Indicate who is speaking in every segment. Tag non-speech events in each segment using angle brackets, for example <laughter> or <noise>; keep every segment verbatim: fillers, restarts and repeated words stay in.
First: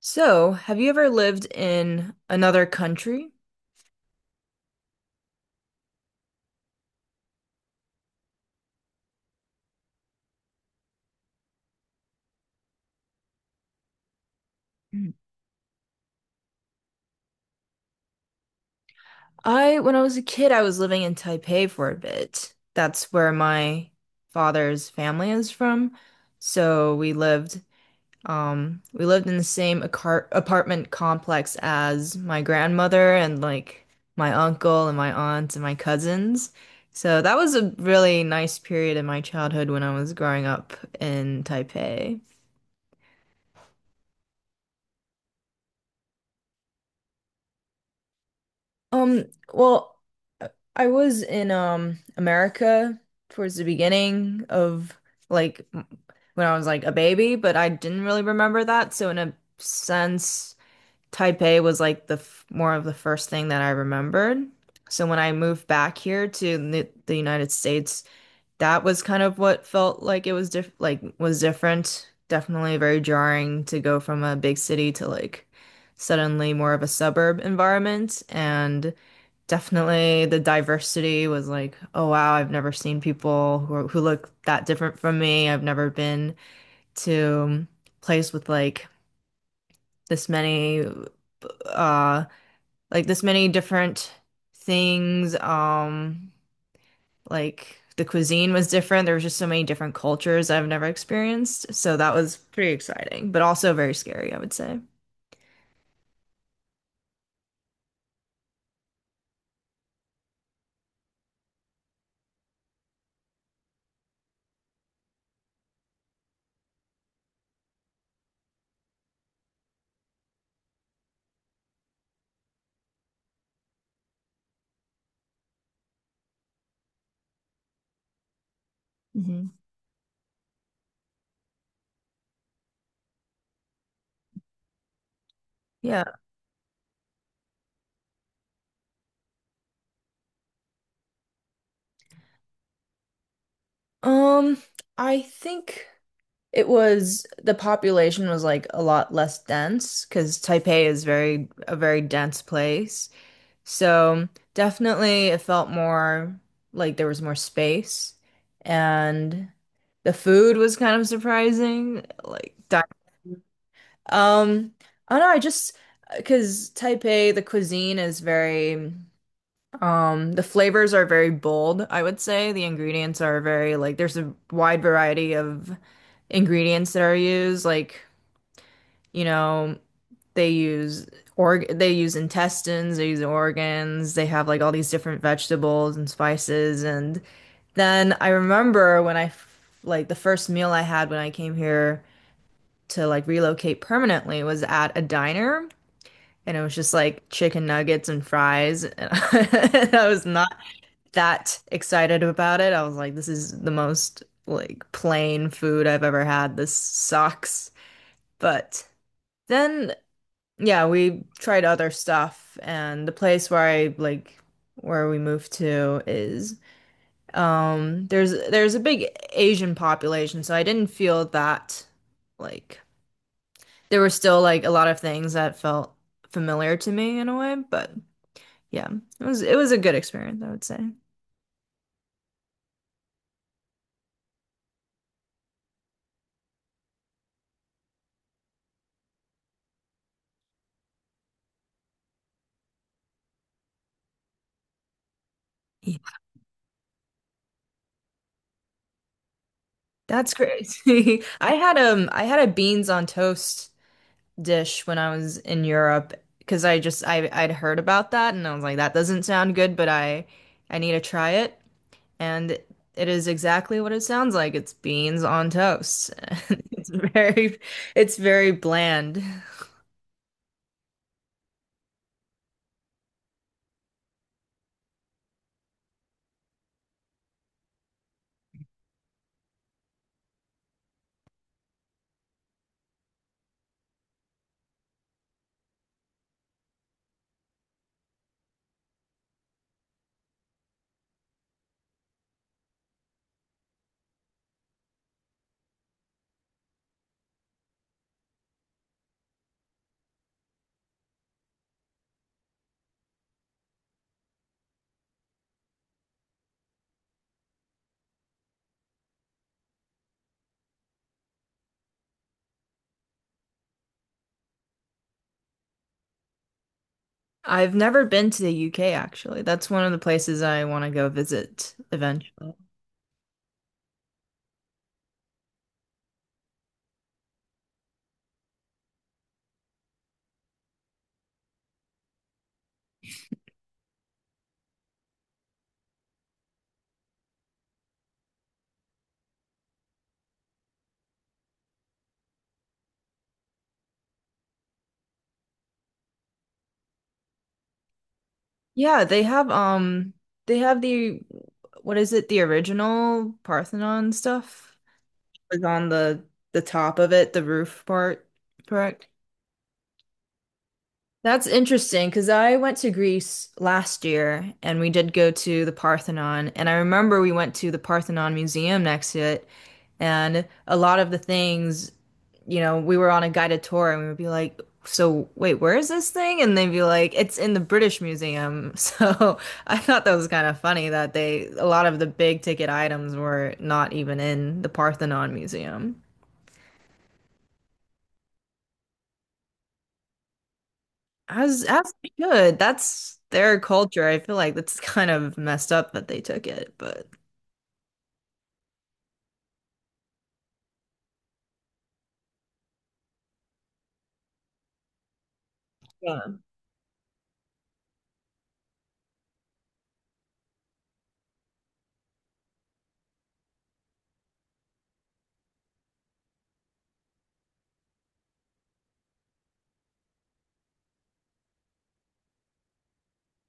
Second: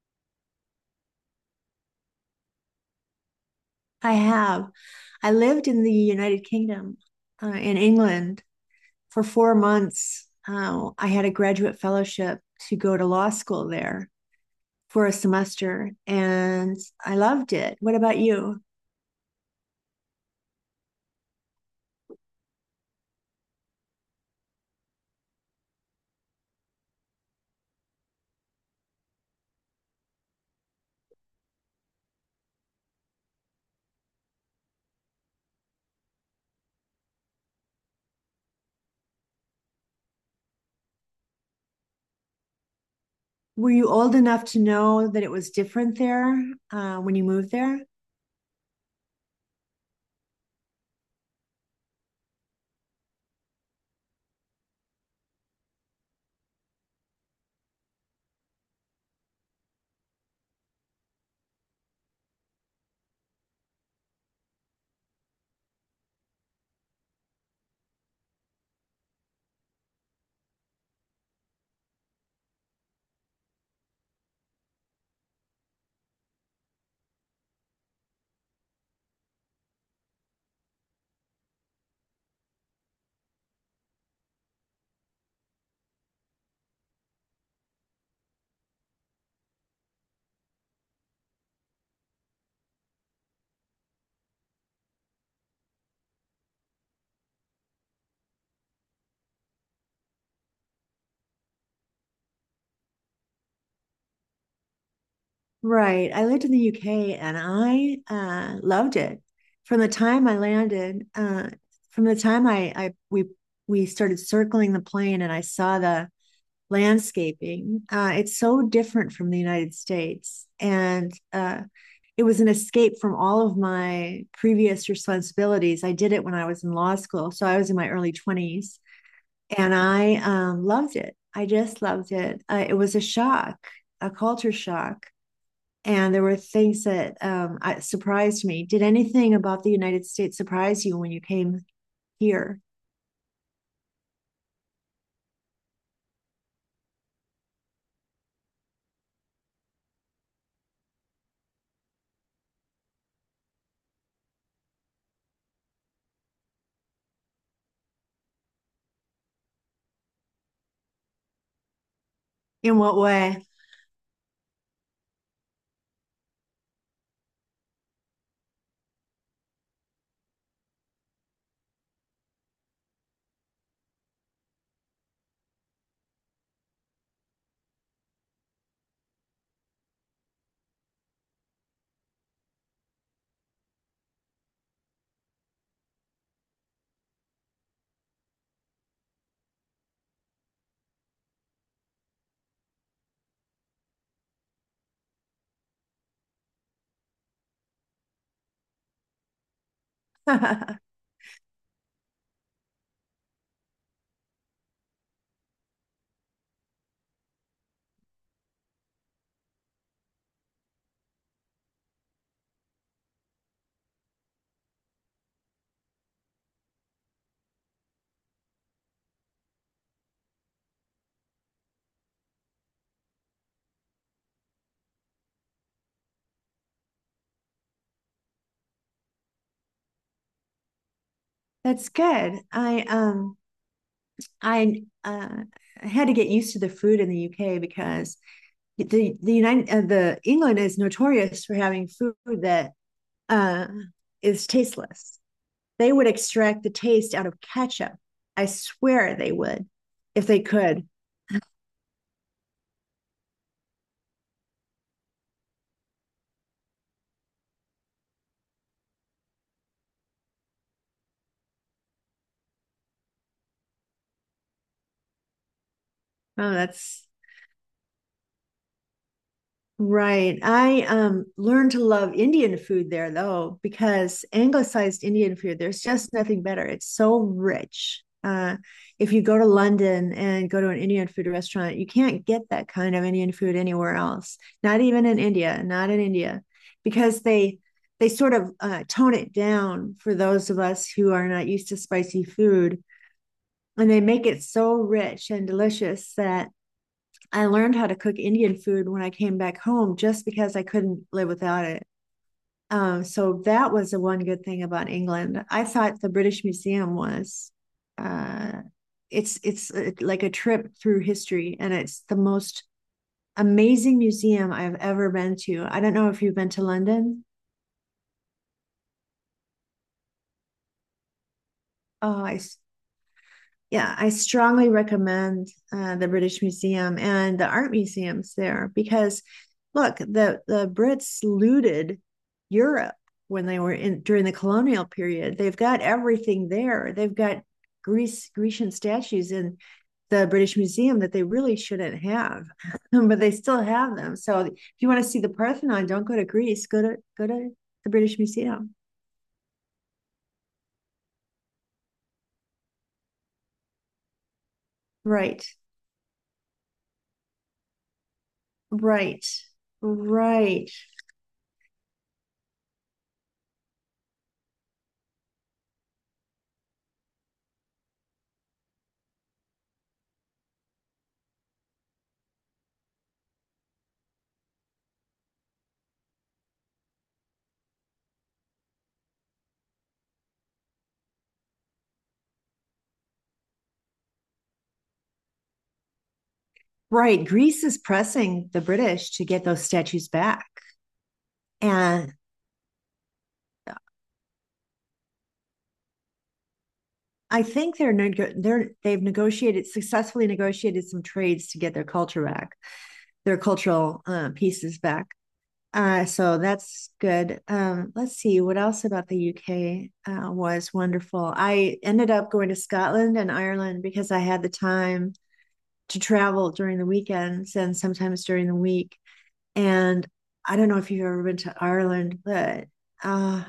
Speaker 1: So, have you ever lived in another country?
Speaker 2: I have. I lived in the United Kingdom, uh, in England for four months. Uh, I had a graduate fellowship to go to law school there for a
Speaker 1: Mm.
Speaker 2: semester, and I loved it. What about you?
Speaker 1: I, when I was a kid, I was living in Taipei for a bit. That's where my father's family is from. So we lived, um, we lived in the same acar apartment complex as my grandmother and like my uncle and my aunt and my cousins. So that was a really nice period in my childhood when I was growing up in Taipei.
Speaker 2: Were you old enough to know that it was different there, uh, when you moved there?
Speaker 1: Um, well, uh, I was in um America towards the beginning of like m- when I was like a baby, but I didn't really remember that. So in a sense, Taipei was like the f more of the first thing that I remembered. So when I moved back here to the, the United States, that was kind of what felt like it was diff like was different. Definitely very jarring to go from a big city to like suddenly more of a suburb environment. And definitely the diversity was like, oh wow, I've never seen people who are, who look that different from me. I've never been to a place with like this many uh like this many different things. Um like the cuisine was different. There was just so many different cultures I've never experienced. So that was pretty exciting, but also very scary, I would say.
Speaker 2: Right. I lived in the U K and I uh, loved it. From the time I landed, uh, from the time I, I we we started circling the plane and I saw the landscaping, uh, it's so different from the United States. And uh, it was an escape from all of my previous responsibilities. I did it when I was in law school, so I was in my early twenties
Speaker 1: Hmm.
Speaker 2: and I um, loved it. I just loved it. Uh, it was a shock, a culture shock,
Speaker 1: Yeah.
Speaker 2: and there were things that um, surprised me. Did anything about the United States surprise you when you came here?
Speaker 1: Um, I think it was the population was like a lot less dense because Taipei is very a very dense place. So definitely it felt more like there was more space, and the food was kind of surprising. Like
Speaker 2: In
Speaker 1: di-
Speaker 2: what way?
Speaker 1: um I don't know, I just because Taipei, the cuisine is very um the flavors are very bold, I would say. The ingredients are very like there's a wide variety of ingredients that are used, like you know, they use org they use intestines, they use organs, they have like all these different vegetables and spices. And then I remember when I f- like the first meal I had when I came here to like relocate permanently was at a diner. And it was just like chicken nuggets and fries. <laughs> And I was
Speaker 2: <laughs>
Speaker 1: not that excited about it. I was like, this is the most like plain food I've ever had. This sucks. But then yeah, we tried other stuff, and the place where I like where we moved to is um there's there's a big Asian population, so I didn't feel that like there were still like a lot of things that felt familiar to me in a way, but yeah, it was it was a good experience, I would say.
Speaker 2: That's good. I um I uh, had to get used to the food in the U K because the the United uh, the England is notorious for having food that uh, is tasteless. They
Speaker 1: Yeah,
Speaker 2: would extract the taste out of ketchup. I swear they would if
Speaker 1: that's
Speaker 2: they
Speaker 1: great.
Speaker 2: could.
Speaker 1: <laughs> I had um I had a beans on toast dish when I was in Europe because I just I I'd heard about that and I was like that doesn't sound good, but I I need to try it, and it is exactly what it sounds like. It's beans on toast. <laughs>
Speaker 2: Oh,
Speaker 1: It's
Speaker 2: that's
Speaker 1: very, it's very bland.
Speaker 2: right. I um learned to love Indian food there though, because anglicized Indian food, there's just nothing better. It's so rich. Uh, if you go to London and go to an Indian food restaurant, you can't get that kind of Indian food anywhere else. Not even in India, not in India, because they they sort of uh, tone it down for those of us who are not used to spicy food, and they make it so rich and delicious that I learned how to cook Indian food when I came back home just because I couldn't live without it. Um, so that was the one good thing about England. I thought the British Museum was uh, it's it's uh, like a trip through history, and it's the most amazing museum I've ever been to. I don't know if you've been to London.
Speaker 1: I've never been to the U K, actually. That's one of the places I want to go visit
Speaker 2: Oh, I
Speaker 1: eventually.
Speaker 2: Yeah, I strongly recommend uh, the British Museum and the art museums there because, look, the the Brits looted Europe when they were in during the colonial period. They've got everything there. They've got Greece Grecian statues in the British Museum that they really shouldn't have, <laughs> but they still have them. So if you want to see the Parthenon, don't go to Greece. Go to go to the British Museum.
Speaker 1: Yeah, they have um they have the what is it the original Parthenon stuff
Speaker 2: Right,
Speaker 1: was on the the top of it, the roof part, correct?
Speaker 2: right, right.
Speaker 1: That's interesting because I went to Greece last year and we did go to the Parthenon. And I remember we went to the Parthenon Museum next to it. And a lot of the things, you know, we were on a guided tour and we would be like, so, wait, where is this thing? And they'd be like, it's in the British Museum. <laughs> So I thought that was kind of funny that they, a lot of the big ticket items were not even in the Parthenon Museum.
Speaker 2: Right. Greece is pressing the British to get those statues back.
Speaker 1: As as they
Speaker 2: And
Speaker 1: should. That's their culture. I feel like that's <laughs> kind of messed up that they took it, but
Speaker 2: I think they're, they're they've negotiated successfully negotiated some trades to get their culture back, their cultural uh, pieces back. Uh,
Speaker 1: yeah.
Speaker 2: so that's good. Um, let's see what else about the U K uh, was wonderful. I ended up going to Scotland and Ireland because I had the time to travel during the weekends and sometimes during the week. And I don't know if you've ever been to Ireland, but uh,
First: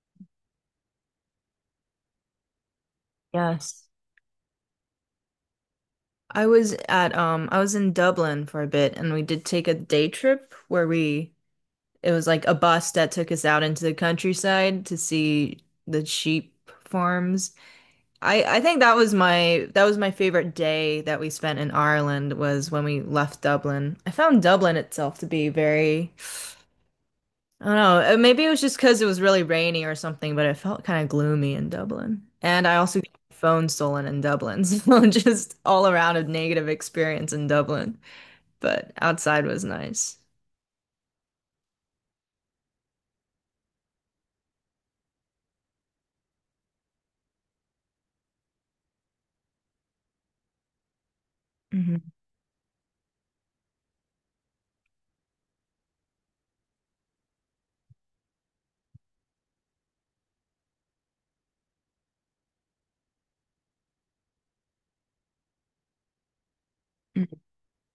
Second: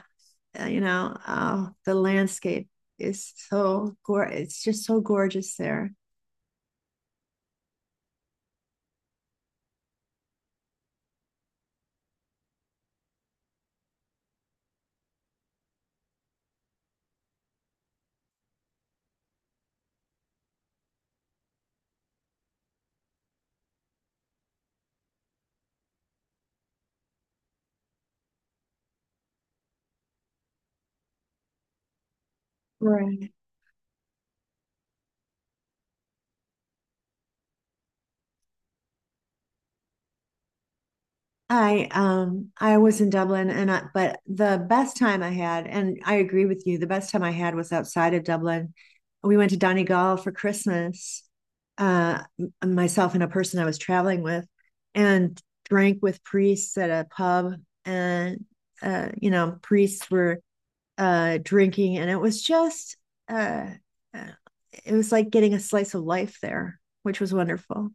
Speaker 2: uh, you know, uh, the landscape is
Speaker 1: Yes.
Speaker 2: so gor it's just so gorgeous there.
Speaker 1: I was at um I was in Dublin for a bit and we did take a day trip where we it was like a bus that took us out into the countryside to see the sheep farms. I I think that was my that was my favorite day that we spent in Ireland was when we left Dublin. I found Dublin itself to be very I don't know. uh, Maybe it was just because it was really rainy or something, but it felt kind of gloomy in Dublin. And I also got
Speaker 2: Right.
Speaker 1: my phone stolen in Dublin. <laughs> So just all around a negative experience in Dublin. But outside was nice.
Speaker 2: I um I was in Dublin and I, but the best time I had, and I agree with you, the best time I had was outside of Dublin. We went to Donegal for Christmas.
Speaker 1: Hmm.
Speaker 2: Uh Myself and a person I was traveling with, and drank with priests at a pub, and uh you know, priests were uh drinking, and it was just uh uh, it was like getting a slice of life there, which was wonderful.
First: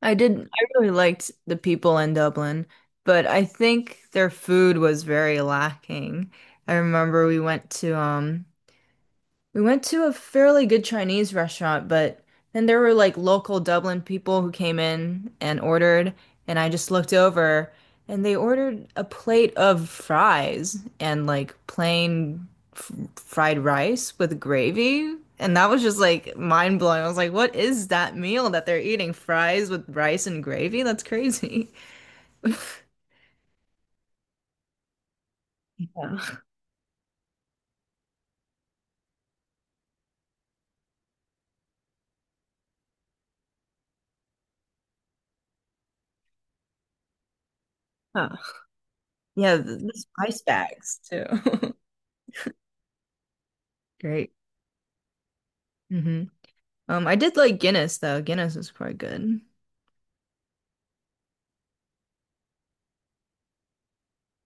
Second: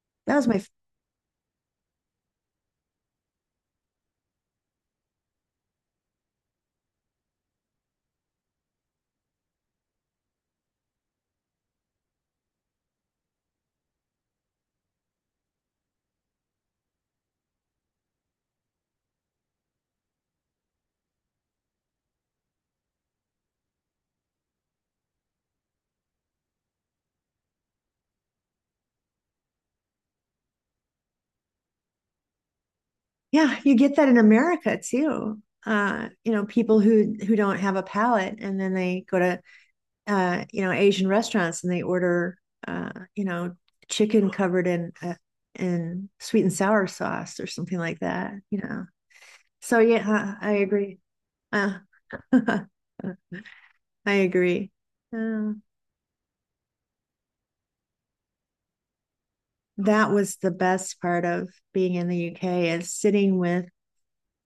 Speaker 1: I did,
Speaker 2: That was my
Speaker 1: I really liked the people in Dublin, but I think their food was very lacking. I remember we went to um we went to a fairly good Chinese restaurant, but then there were like local Dublin people who came in and ordered, and I just looked over and they ordered a plate of fries and like plain f fried rice with gravy. And that was just like mind blowing. I was like, what is that meal that they're eating? Fries with rice and gravy? That's crazy. <laughs>
Speaker 2: Yeah, you get that in America too. Uh you
Speaker 1: Yeah.
Speaker 2: know, people who who don't have a palate, and then they go to uh you know, Asian restaurants, and they order uh you know, chicken covered in uh, in sweet and sour sauce or something like that,
Speaker 1: Huh.
Speaker 2: you know.
Speaker 1: Yeah, th-
Speaker 2: So
Speaker 1: the
Speaker 2: yeah,
Speaker 1: spice
Speaker 2: I agree.
Speaker 1: bags too.
Speaker 2: uh, <laughs> I
Speaker 1: <laughs> Great.
Speaker 2: agree uh,
Speaker 1: Hmm. Um, I did like Guinness though. Guinness is quite good.
Speaker 2: that was the best part of being in the U K, is sitting with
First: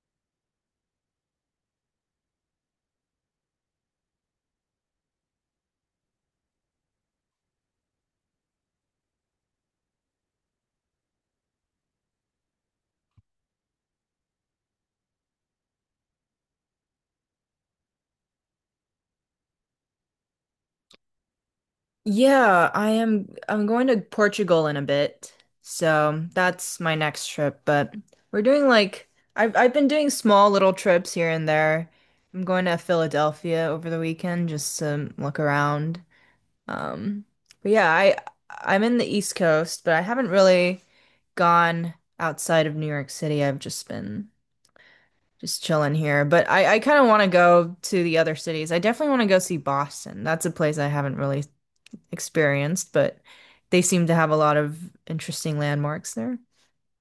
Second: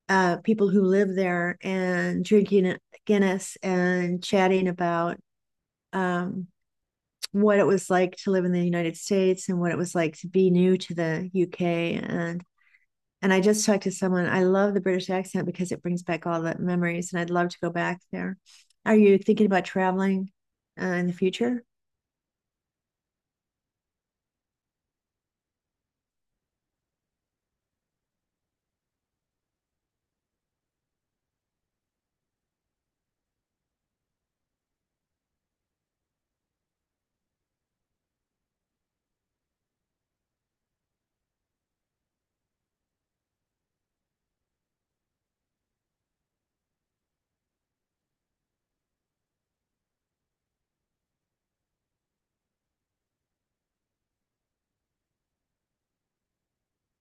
Speaker 2: uh, people who live there and drinking Guinness and chatting about um, what it was like to live in the United States and what it was like to be new to the U K, and and I just talked to someone. I love the British accent because it brings back all the memories, and I'd love to go back there. Are you thinking about traveling uh, in the future?
Speaker 1: Yeah, I am, I'm going to Portugal in a bit. So that's my next trip, but we're doing like I've I've been doing small little trips here and there. I'm going to Philadelphia over the weekend just to look around. Um, but yeah, I I'm in the East Coast, but I haven't really gone outside of New York City. I've just been just chilling here, but I, I kind of want to go to the other cities. I definitely want to go see Boston. That's a place I haven't really experienced, but they seem to have a lot of interesting landmarks there.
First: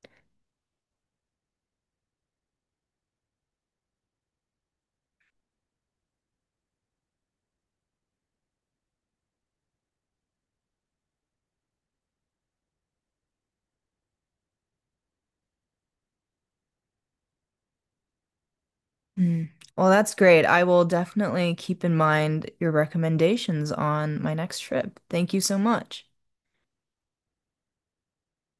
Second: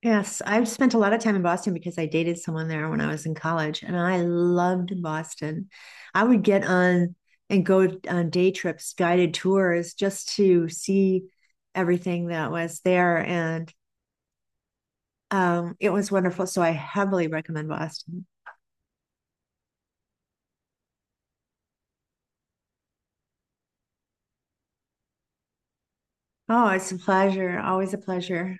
Speaker 2: Yes, I've spent a lot of time in Boston because I dated someone there when I was in college, and I loved Boston. I would get on and go on day trips, guided tours, just to see everything that was there. And um, it was wonderful. So I heavily recommend Boston.
Speaker 1: Mm. Well, that's great. I will definitely keep in mind your recommendations on my next trip. Thank you so much.
Speaker 2: Oh, it's a pleasure. Always a pleasure.